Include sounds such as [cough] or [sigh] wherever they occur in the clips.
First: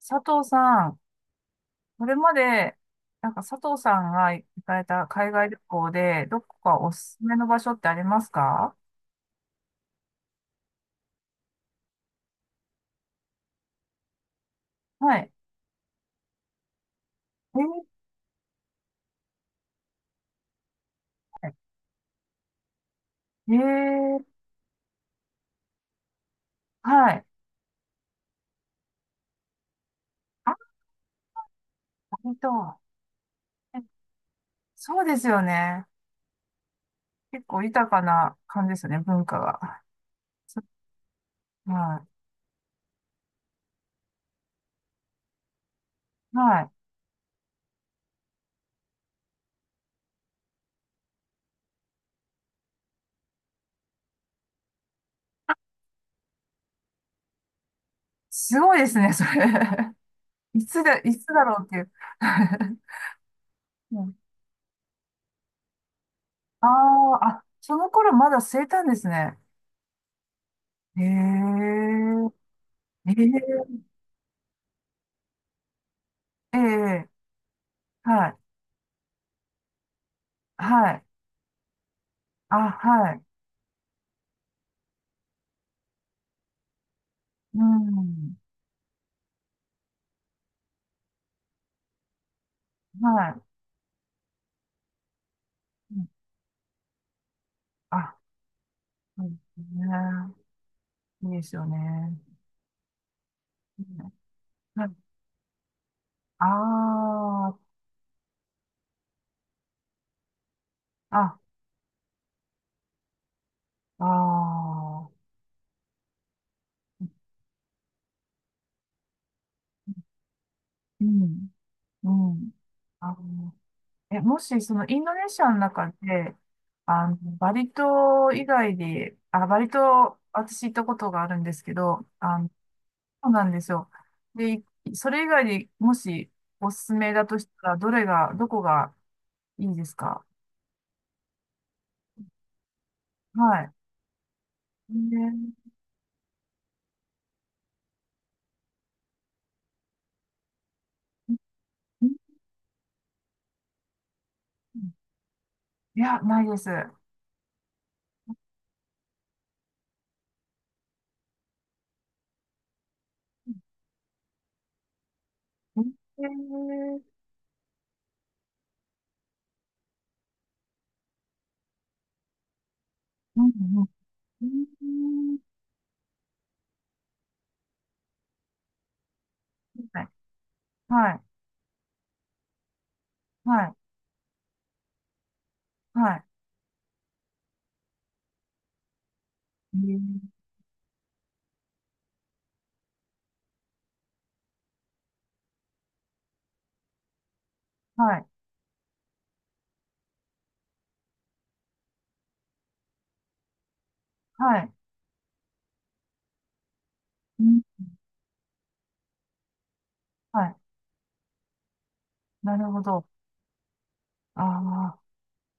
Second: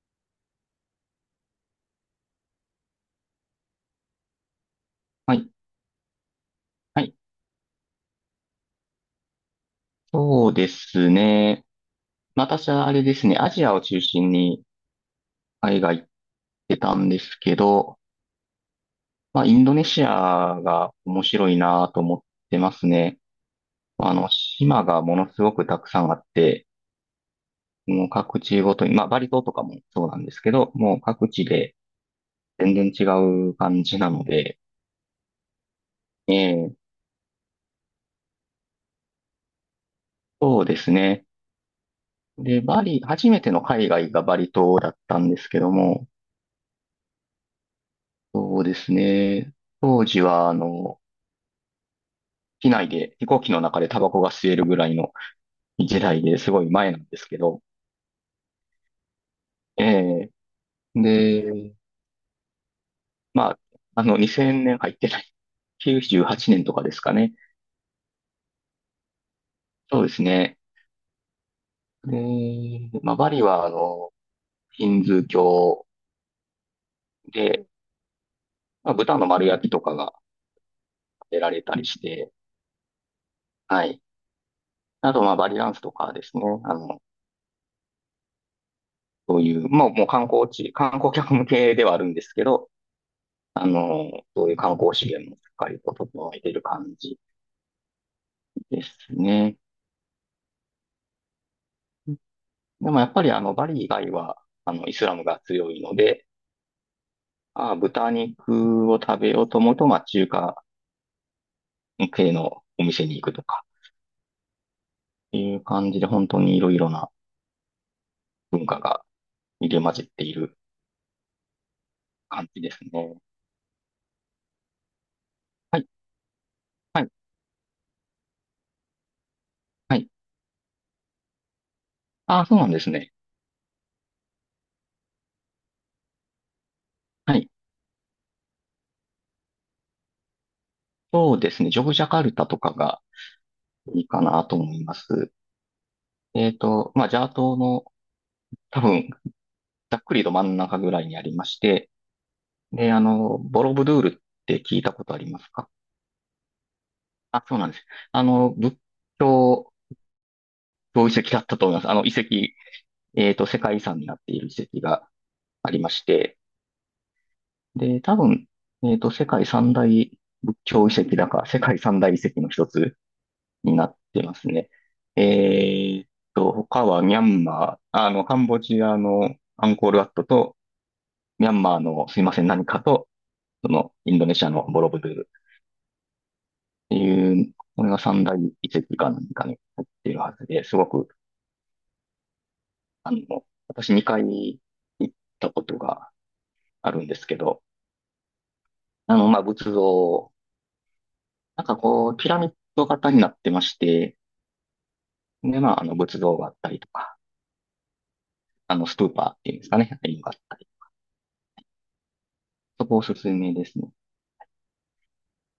佐藤さん、これまで、佐藤さんが行かれた海はい。外旅行で、どこかおはすい。すめの場所ってありますか？そうですね。まあ私はあれですね、アジアを中心にはい。海外行ってたんですけど、えまあ、インドネシアが面白いなと思ってますね。ー、えまあー、の、島がものすごくたくさんあって、はい。もう各地ごとに、まあ、バリ島とかもそうなんですけあ、ど、もう各地で割と、全然違うえ感じなので、そうですよね。ええ、結構豊かな感じですよね、文化が。そそうですね。はで、バリ、初めての海外がバリ島だったんですけども、い。はい。そうですね。当時は、あの、機内で、飛行機の中でタバコが吸えるぐらいの時代ですごい前なんですけど、すごいですね、それ。え [laughs] いつだ、いつだろうっで、ていう。[laughs] まあ、うあの、ん。2000年入ってない。98年あとかですかあ、ね。あ、その頃まだ生いたんですね。そうですね。へえ、で、まあ、バリは、あへの、ヒンズー教え、ええ。で、はい。まあ、豚の丸焼きとかがはい。出られたりして、あ、はい。はい。あと、まあ、バリダンスとかですね。あの、うん。そういう、もう観光地、観光客向けではあるんですけど、はい。あの、そういう観光資源もしっかりとうん。整えている感じあ、ですそうでね。すね。いいですよね。でもやっぱりあの、バうリ以外ん。は、あの、はい。イスラムが強いので、あああ、豚肉を食べようと思うと、まあ、中華あ、あ、系のお店に行くとか、ああ。っていう感じで、本当にいろいろな文化が入り混じっているうん。う感ん。じですね。あの、え、もし、その、インドネシアのはい、中で、はあい、の、バリ島以外で、あ、バリはい。島、私行ったことがあるんですけど、あああ、の、そうなんですね。そうなんですよ。で、それ以外でもし、おすすめだはとしい。たら、どれが、どこがいいですか？そうですね。ジョグジャカルタとかがはい。いいかなと思いえます。ー、まあ、ジャワ島の多分、ざっくりと真ん中ぐらいにありまして、うん。で、あの、ボロブドゥールって聞いたことありますか？いや、ないです。えー。あ、そうなんです。あの、仏教の遺跡だったと思います。あの、遺跡、世界遺産になっている遺跡がありうまして、ん。で、多分、世界三大仏教遺跡だか、世界三大遺跡の一つうん。になってますね。うん。えっ他はミャンマー、あの、カンボジアのアンコールはワい。ットと、はい、ミャンマーのすいません、何かと、はそい、の、インドネシアのボロブドゥールはっていう、これが三大遺跡か何かに入っい、えー、ているはずで、すごくあの、私2回に行ったことがあるんですけど、はい、あの、まあ、仏像、なんかこう、ピラミッド型になってまして、はい、で、まあ、あの、仏像があったりとか、うん、あの、ストゥーパーっていうんですかね、ああいうのがあはっい、たり。なるほそこおど。すすめですね。あ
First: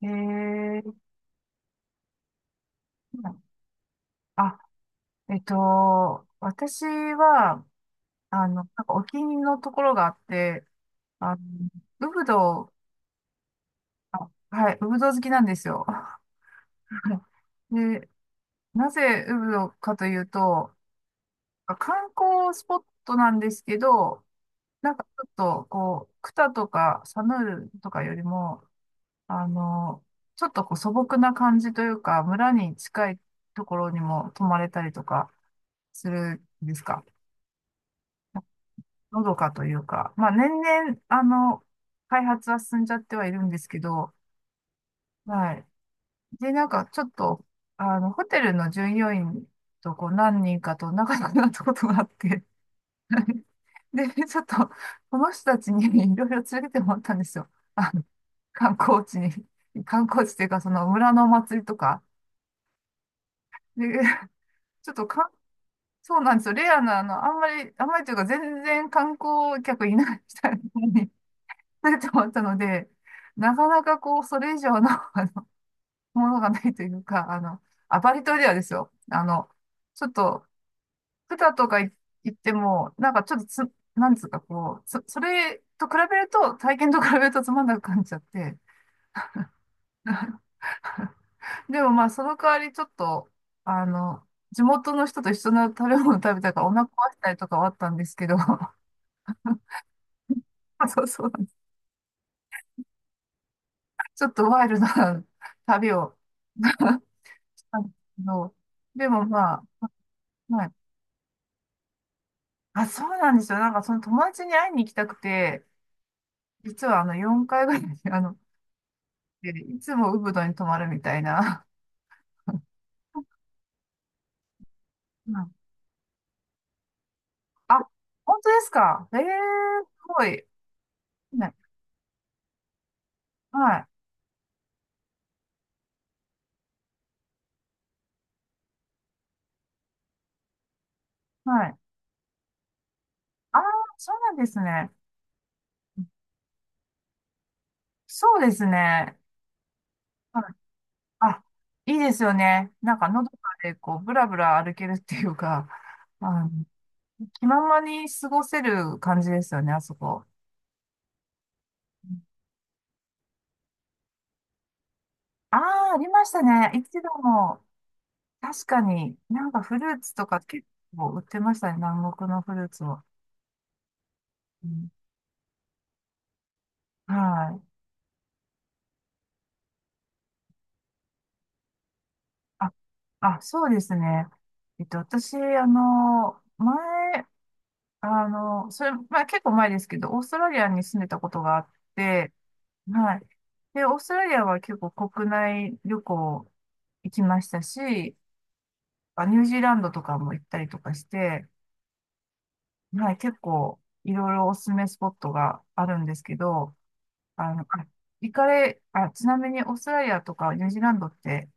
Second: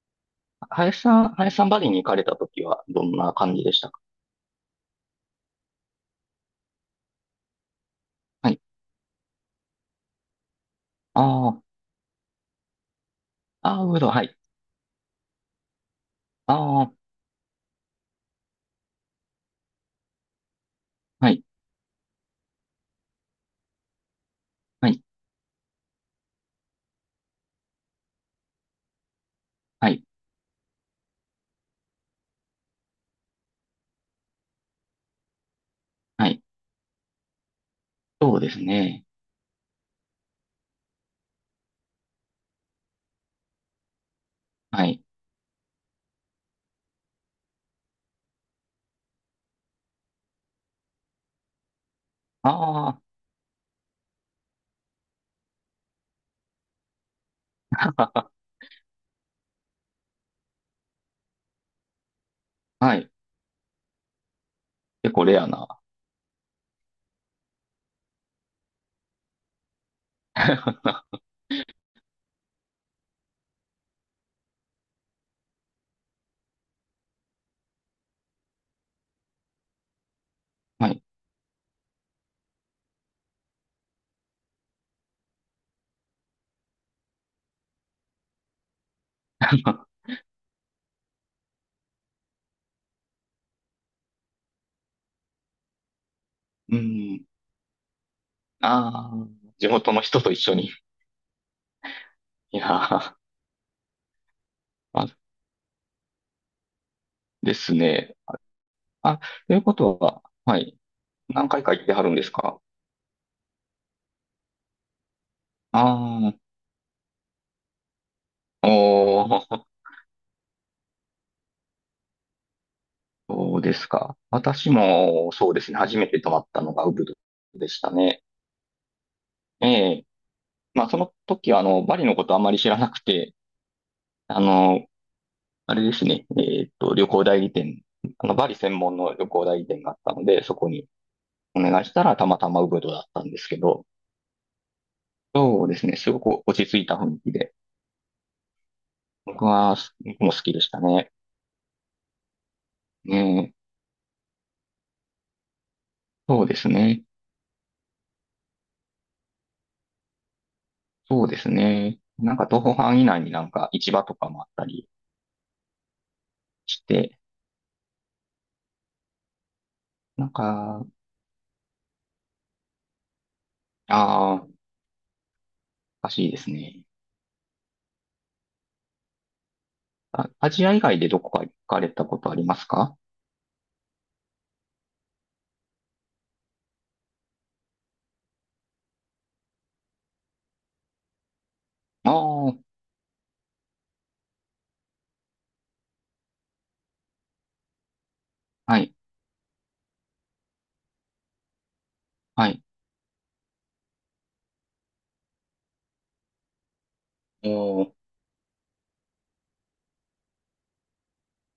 あ、えー、林さん、バリに行かれた時はどんな感じでしたか？あ、えっと、私は、あはの、い。お気に入りのところがあって、あの、ああ、ウブド。ああ、ウード、はあ、い。はい、ウブドウ好きなんですよ。ああ、[laughs] で、なぜウブドウかというと、はい、観光スポットなんですけど、はい、ちょっと、こう、クタとかサヌールとかよりも、あはの、い、ちょっとこう素朴な感じというか、村に近いところにも泊まれたりとかすはるい。んですか。そうですね。のどかというか、まあ年々、あの、開発は進んじゃってはいるんですけど、はい。はい。で、ちょっと、あの、ホテルの従業員とこう何人かと仲良くなったことがあって、あで、[laughs] ちょっと、この人たちに [laughs] いろいろ連れてってもらったんですよ。あの、あ、観光地に。[laughs] 観光地っていうか、その村のお祭りとか。[laughs] はい。で、[laughs] ちょっと結構かレアな。そうなんですよ。レアな、あの、あんまり、あんまりというか、全然観光客いない人 [laughs] はに [laughs] 連れてもらったので、なかなかこう、それ以上の [laughs] のものがないというか、あの、アパリ島ではですよ。あの、ちょっと、い。草とかい言っても、ちょっとなんつうかこう、それと比べると、体験と比べるとつまんなく感じちゃって。[laughs] [laughs] でもまあ、その代わりちょっと、あの、地元の人と一緒の食べ物食べたからおう腹壊しん。たりとかはあったんですけど、ああ、地元の人と一緒に。[laughs] [laughs] そうそう、いやー、ちょっとワイルドまあ、な旅を [laughs] でしすたんですね。けど、であ、もまというあ、ことは、はまあ、い。何回か行ってはるんですか？あ、そうなんですよ。その友達に会いに行きたくて、あ実はあの4回ぐらい、あの、あー、おでー、いつもウブドに泊まるみたいな。[laughs] [laughs] そうですか。私うも、そん。うですね。初めて泊まったのがウブドであ、したね。本当ですか？ええ、ええ。すごい。まあ、その時ね、は、あの、バリのことあまり知らなくて、はい、あの、あれですね。旅行代理店、あの、バリ専門の旅行代理店があったので、そこにおはい。願いしたら、たまたまウブドだったんですけああ、ど、そうなんですね。そうですね。すごく落ち着いた雰囲気で。そうですね。僕は、僕もは好い。きでしたね。あ、いいですよね。ねのどかえ。で、こう、ぶらぶら歩けるっていうか、あそうの、ですね。気ままに過ごせる感じですよね、あそこ。そうですね。なんか、徒歩範囲内になんか市場とかもあったりああ、ありましたね。し一度て、も、確かに、フルーツとなんか結か、構売ってましたね、南国のフルーツを。ああ、おうん。かしいですね。はい。あ、アジア以外でどこか行かれたことありますあ、か？あ、そうですね。えっと、私、あの、前、あの、それ、まあ、結構前ですけど、オーストラリアに住んでたことがあっあて、あー、はい。で、オーストラリアは結構国内旅行行きましたし、はい、あ、ニュージーランドとかも行ったりとかして、はい。はい、結構いろいろおすすめスポットがあるんですけど、あの、行っ行かれ、あ、ちなみにオーストラリアとかニュージーランドって、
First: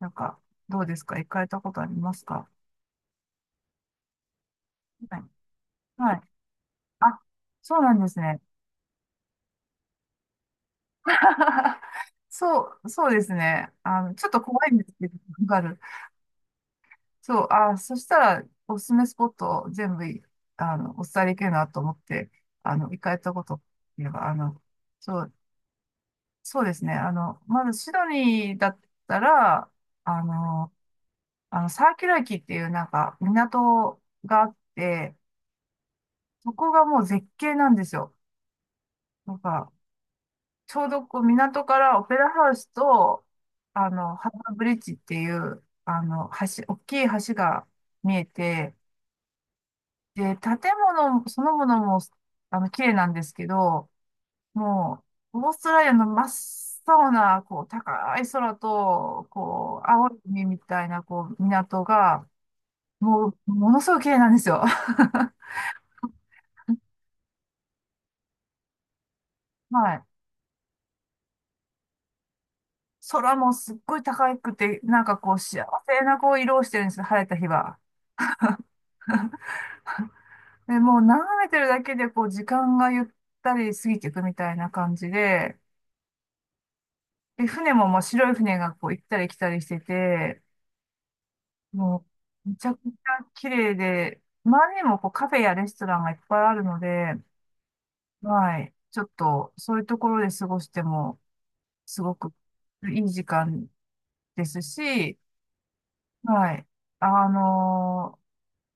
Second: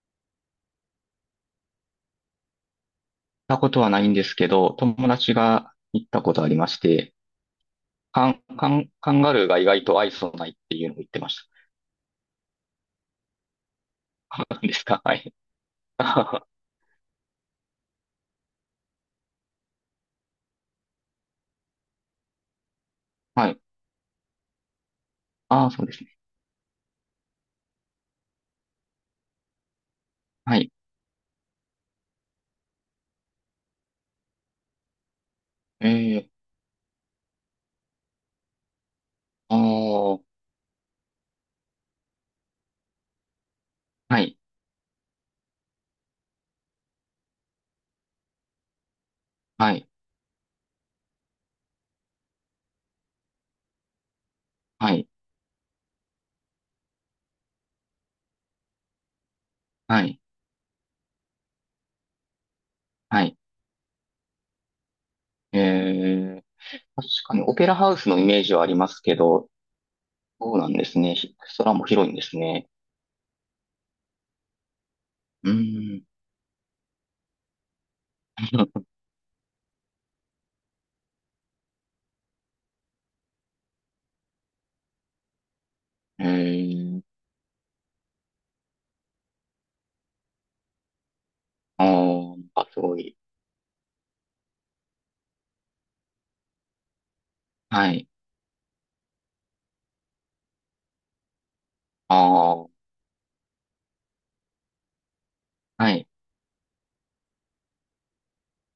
なんか、どうですか、行かれたことありますか？たことはないんですけど、友はい。達が行っはい。たことありまして、あ、そうなんですカね。ン、カン、カンガルーが意外と愛想ないっていうのを言ってました。[laughs] そう、そうですね。あの、ちょっ [laughs] とそうなん怖いでんですすか？けど、はい。わかる。そう、あ、そしたら、おすすめスポットを全部い、あの、お伝えできるなと思って、あの、行かれたこはとい。っていうか、あの、そう、ああ、そうですね。そうですね。あの、まずシドニーだったら、あはの、い。あの、サーキュラ駅っていう港があって、ええ、そこがもう絶景なんですよ。なんああ、か、はちょうどこう港からオペラハウスと、あの、ハーい、バーブリッジっていう、あの、橋、大きい橋が見えて、はい、で、建物そのものも、あの、綺麗なんですけど、はもい、う、オーストラリアの真っ青な、こう、高い空と、こう、は青いい、海みたいな、こう、港が、はもう、い。ものすごく綺麗なんですよ。[laughs] ええ、確かにオペラハウスのイメージはありますけど、はい。そうなんですね。ひ空も広いんですね。空もすっごい高くて、こう、う幸せん。なこう、色をしてるんですよ、晴れた日は。[laughs] で、もう眺めてるだけで、こう、時間がゆったり過ぎていくみたいな感じで、ええ、で、船も、まあ、白い船がこう、行ったり来たりしてて、あもあ、なう、んめちかゃくすちごい。ゃ綺麗で、周りにもこう、カフェやレストランがいっぱいあるので、はい、はい、ちょっと、そういうところで過ごしても、すごくああ、いい時間ですし、はい、はい、あの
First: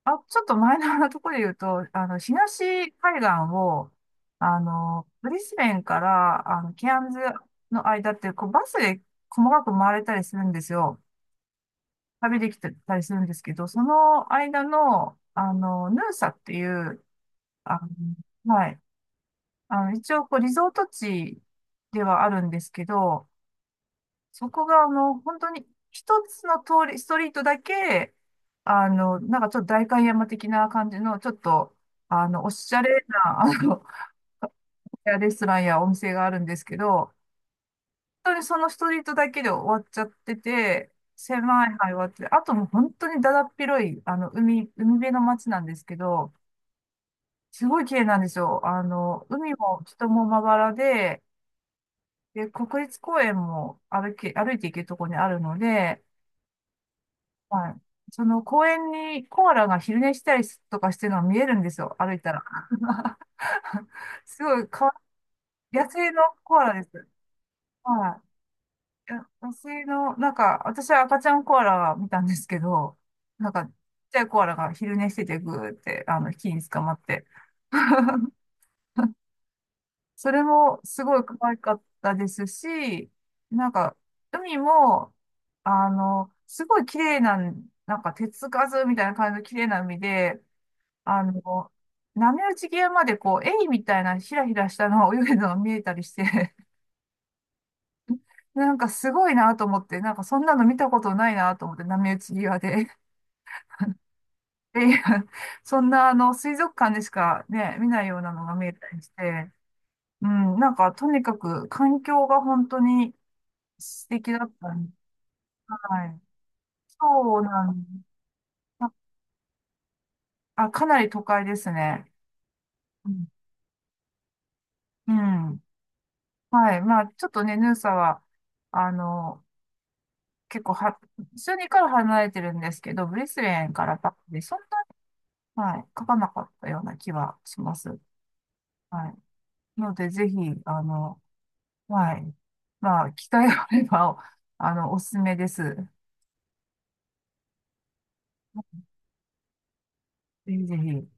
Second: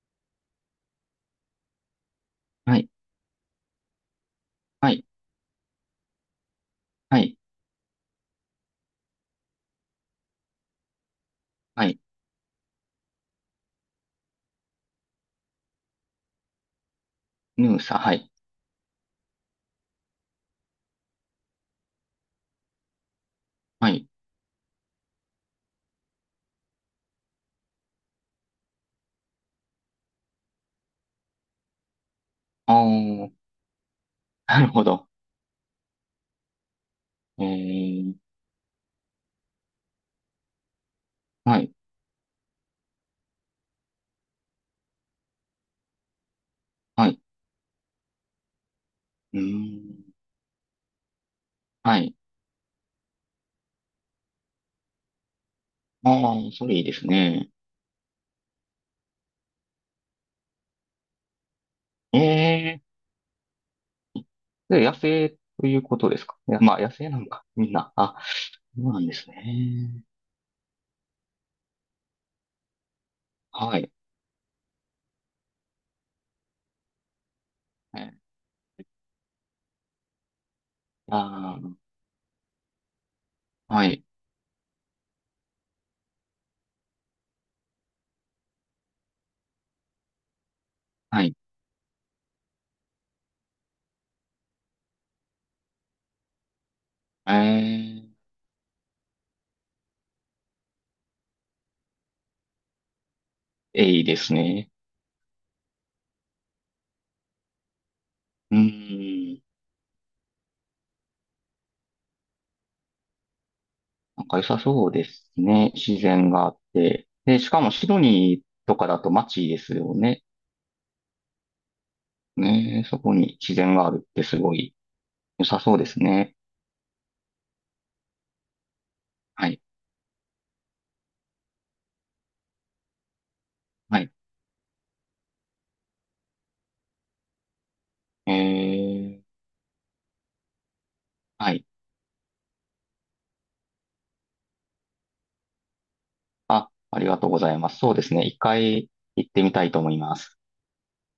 あ、ちょっとマイナーなところで言うと、あの、は東い、海岸を、あはい、の、ブリスベンから、あの、ケアンズはい、の間って、こう、バスで細かく回れたりするんですよ。はい、旅できてたりするんですけど、その間の、あの、ヌーサっていう、ヌーあサ、はい、の、はい。あの、一応、こう、リゾート地ではあるんですけど、はい、そこがもう本当に一つの通り、ストリートだけ、あの、ちょっと代官山的な感じの、ちょっと、あの、おしあゃあ、れな、[laughs] あの、なるほど。レストランやお店があるんですけど、ええ、本当にそのストリートだけで終わっちゃってて、は狭いい、範囲はあって、あともう本当にだだっ広い、あの、海辺の街なんですけど、はい、すごい綺麗なんですよ。あの、う海もん、人もまばらで、はい、で、国立公園も歩いて行けるところにあるので、ああ、それいいですね。はい。その公園にコアラが昼寝したりとかしてるのが見えるんですよ、歩いたら。ええ、 [laughs] すごいで、かわ、野生という野こと生でのすか？いコや、アラまあ、で野す。生なのか、みんな。あ、はそうなんい。でいやす野生ね。の、私は赤ちゃんコアラ見たんですけど、ちっはい。ちゃいコアラが昼寝しててぐーって、あの、木に捕まって。えー [laughs] それもすごい可愛あかー、ったですし、なんはか、い。海も、あの、すごい綺麗な、手つかずみたいな感じの綺麗な海で、あはい。の、波打ち際までこう、エイみたいなひらひらしたのが泳いでるのが見えたりして、えー、[laughs] すごいなと思って、そんなの見たことないなと思って、波打ち際で。いいですね。[laughs] で、そんなあの、水族館でしかね、見ないようなのがう見えたりしーん。て、うん、とにかく環境が本当に素なん敵か良だっさたんそうで、ですね。自はい。然があって。で、そうしかなもんシドニーとかあ、だと街ですよね。かなり都会ですね。ね、そうこん。に自然があるってすごいう良さん。そうですね。はい。まあ、ちょっとね、ヌーサは、あの、はい。結構は、数にから離れてるんですけど、ブリスベンからはバい。ックで、そんな、はい、書かなかったような気はします。えはー、い。ので、ぜひ、あの、はい。はい。まあ、機会があれば、あの、おすすめです。あ、ありがとうございます。そうですね。一回行ってみたいと思います。ぜひぜひ。